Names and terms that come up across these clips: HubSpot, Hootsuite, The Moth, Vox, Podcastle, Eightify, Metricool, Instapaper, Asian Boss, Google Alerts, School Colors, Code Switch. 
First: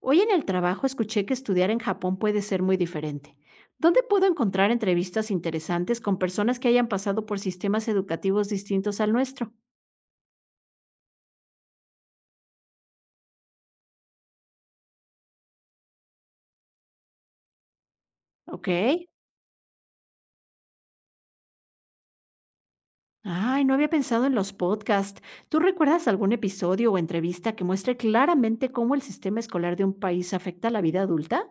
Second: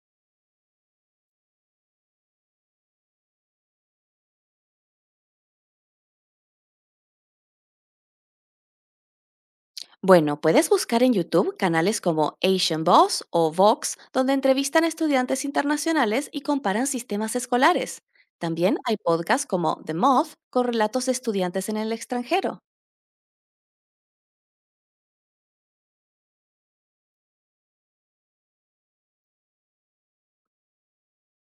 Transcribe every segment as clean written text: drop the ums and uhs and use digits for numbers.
Hoy en el trabajo escuché que estudiar en Japón puede ser muy diferente. ¿Dónde puedo encontrar entrevistas interesantes con personas que hayan pasado por sistemas educativos distintos al nuestro? Bueno, puedes buscar en YouTube canales como Asian Boss o Vox, donde entrevistan a estudiantes internacionales y comparan sistemas escolares. Ok. También hay podcasts como The Moth, con relatos de estudiantes en el extranjero. Ay, no había pensado en los podcasts. ¿Tú recuerdas algún episodio o entrevista que muestre claramente cómo el sistema escolar de un país afecta a la vida adulta?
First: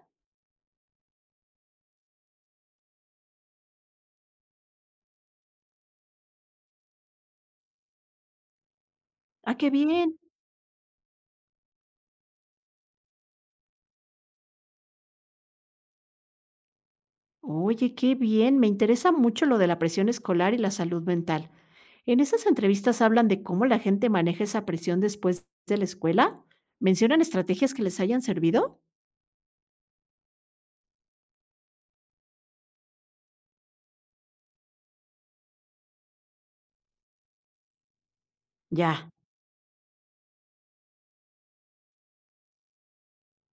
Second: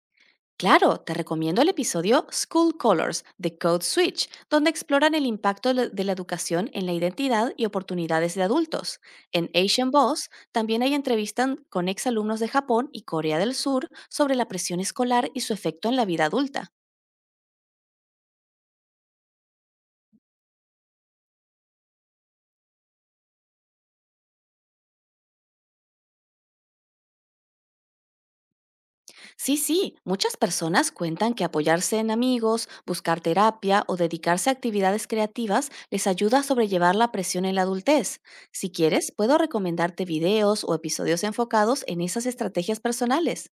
Claro, te recomiendo el episodio School Colors de Code Switch, donde exploran el impacto de la educación en la identidad y oportunidades de adultos. En Ah, qué Asian bien. Boss también hay entrevistas con exalumnos de Japón y Corea del Sur sobre la presión escolar y su efecto en la vida adulta. Oye, qué bien. Me interesa mucho lo de la presión escolar y la salud mental. En esas entrevistas hablan de cómo la gente maneja esa presión después de la escuela. ¿Mencionan estrategias que les hayan servido? Sí, sí, muchas personas cuentan que apoyarse en amigos, buscar terapia o dedicarse a actividades creativas les ayuda a sobrellevar la presión en la adultez. Si Ya. quieres, puedo recomendarte videos o episodios enfocados en esas estrategias personales.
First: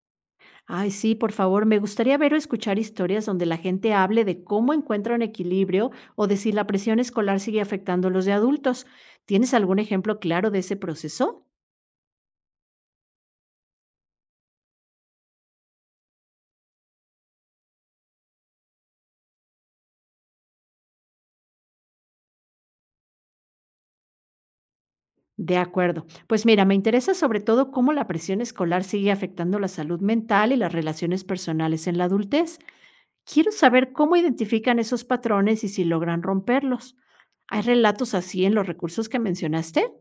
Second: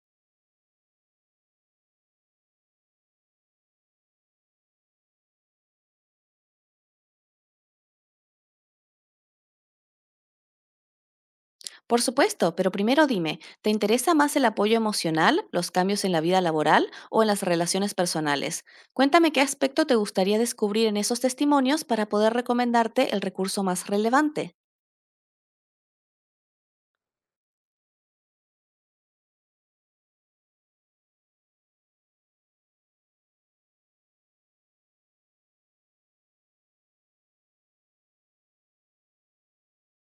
Ay, sí, por favor, me gustaría ver o escuchar historias donde la gente hable de cómo encuentra un equilibrio o de si la presión escolar sigue afectando a los de adultos. ¿Tienes algún ejemplo claro de ese proceso? Por supuesto, pero primero dime, ¿te interesa más el apoyo emocional, los cambios en la vida laboral o en las relaciones personales? Cuéntame qué aspecto te gustaría descubrir en esos testimonios para poder recomendarte el recurso más relevante. De acuerdo. Pues mira, me interesa sobre todo cómo la presión escolar sigue afectando la salud mental y las relaciones personales en la adultez. Quiero saber cómo identifican esos patrones y si logran romperlos. ¿Hay relatos así en los recursos que mencionaste?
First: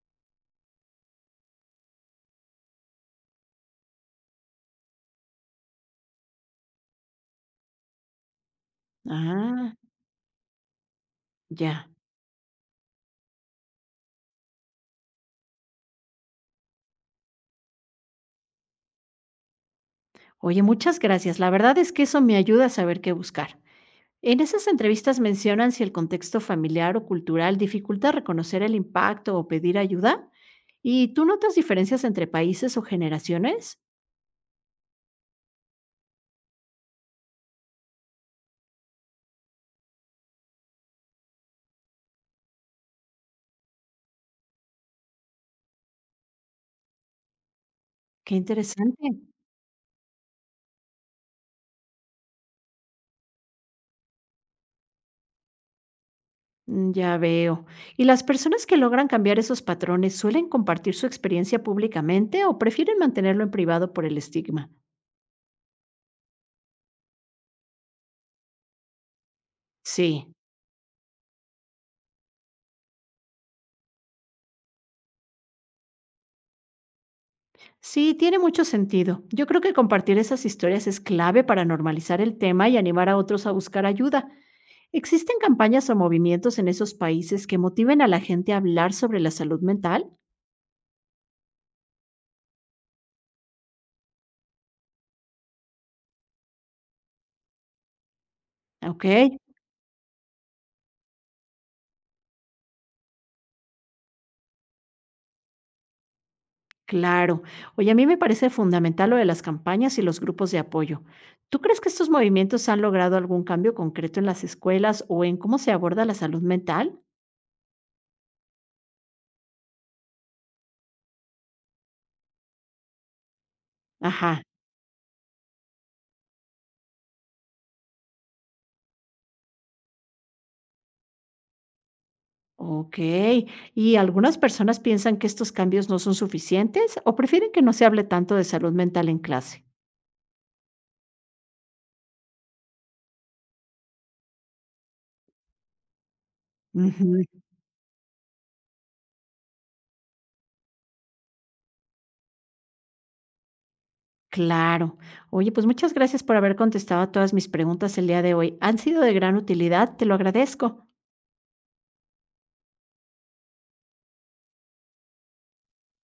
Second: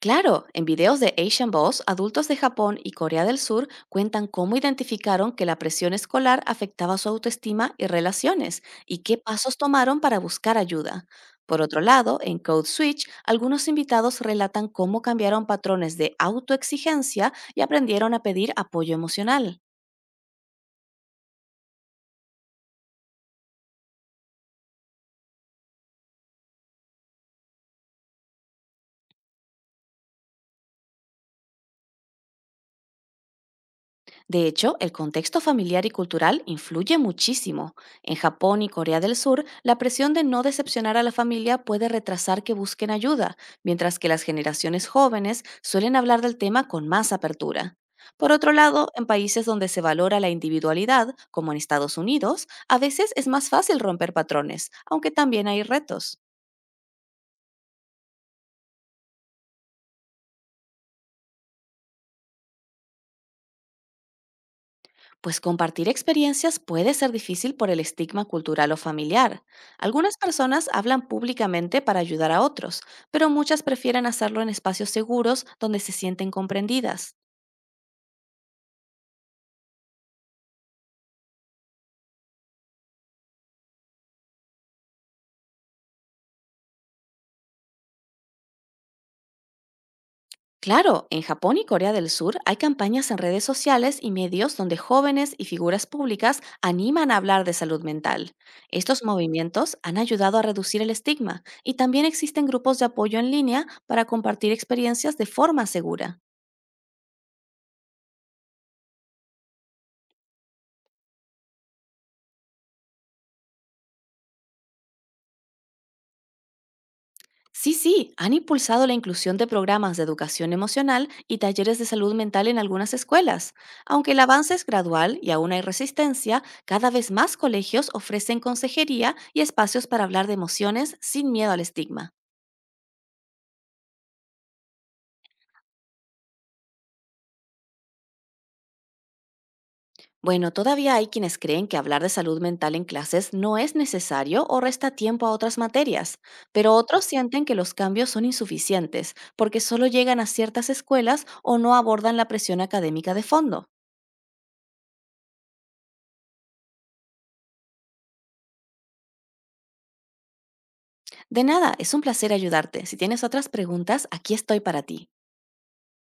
Claro, en videos de Asian Boss, adultos de Japón y Corea del Sur cuentan cómo identificaron que la presión escolar afectaba su autoestima y relaciones y qué pasos Ah, tomaron para buscar ayuda. Por otro ya. lado, en Code Switch, algunos invitados relatan cómo cambiaron patrones de autoexigencia y aprendieron a pedir apoyo emocional. Oye, muchas gracias. La verdad es que eso me ayuda a saber qué buscar. En esas entrevistas mencionan si el contexto familiar o cultural dificulta reconocer el impacto o pedir ayuda. ¿Y tú notas diferencias entre países o generaciones? De hecho, el contexto familiar y cultural influye muchísimo. En Japón y Corea del Sur, la presión de no decepcionar a la familia puede retrasar que busquen ayuda, mientras que las generaciones jóvenes suelen hablar del tema con más apertura. Por Qué otro lado, en interesante. países donde se valora la individualidad, como en Estados Unidos, a veces es más fácil romper patrones, aunque también hay retos. Mm, ya veo. ¿Y las personas que logran cambiar esos patrones suelen compartir su experiencia públicamente o prefieren mantenerlo en privado por el estigma? Pues compartir experiencias puede ser difícil por el estigma cultural o familiar. Algunas Sí, personas hablan públicamente para ayudar a otros, pero muchas prefieren hacerlo en espacios seguros donde se sienten comprendidas. sí, tiene mucho sentido. Yo creo que compartir esas historias es clave para normalizar el tema y animar a otros a buscar ayuda. ¿Existen campañas o movimientos en esos países que motiven a la gente a hablar sobre la salud mental? Claro, en Japón y Corea del Sur hay campañas en redes sociales y medios donde jóvenes y figuras públicas animan a hablar de salud mental. Estos Ok. movimientos han ayudado a reducir el estigma y también existen grupos de apoyo en línea para compartir experiencias de forma segura. Claro. Oye, a mí me parece fundamental lo de las campañas y los grupos de apoyo. ¿Tú crees que estos movimientos han logrado algún cambio concreto en las escuelas o en cómo se aborda la salud mental? Sí, sí, han impulsado la inclusión de programas de educación emocional y talleres de salud mental en algunas escuelas. Aunque el Ajá. avance es gradual y aún hay resistencia, cada vez más colegios ofrecen consejería y espacios para hablar de emociones sin miedo al estigma. Ok. ¿Y algunas personas piensan que estos cambios no son suficientes o prefieren que no se hable tanto de salud mental en clase? Bueno, todavía hay quienes creen que hablar de salud mental en clases no es necesario o resta tiempo a otras materias, pero otros Ujú, sienten que los cambios son insuficientes porque solo llegan a ciertas escuelas o no abordan la presión académica de fondo. claro. Oye, pues muchas gracias por haber contestado a todas mis preguntas el día de hoy. Han sido de gran utilidad, te lo agradezco. De nada, es un placer ayudarte. Si tienes otras preguntas, aquí estoy para ti.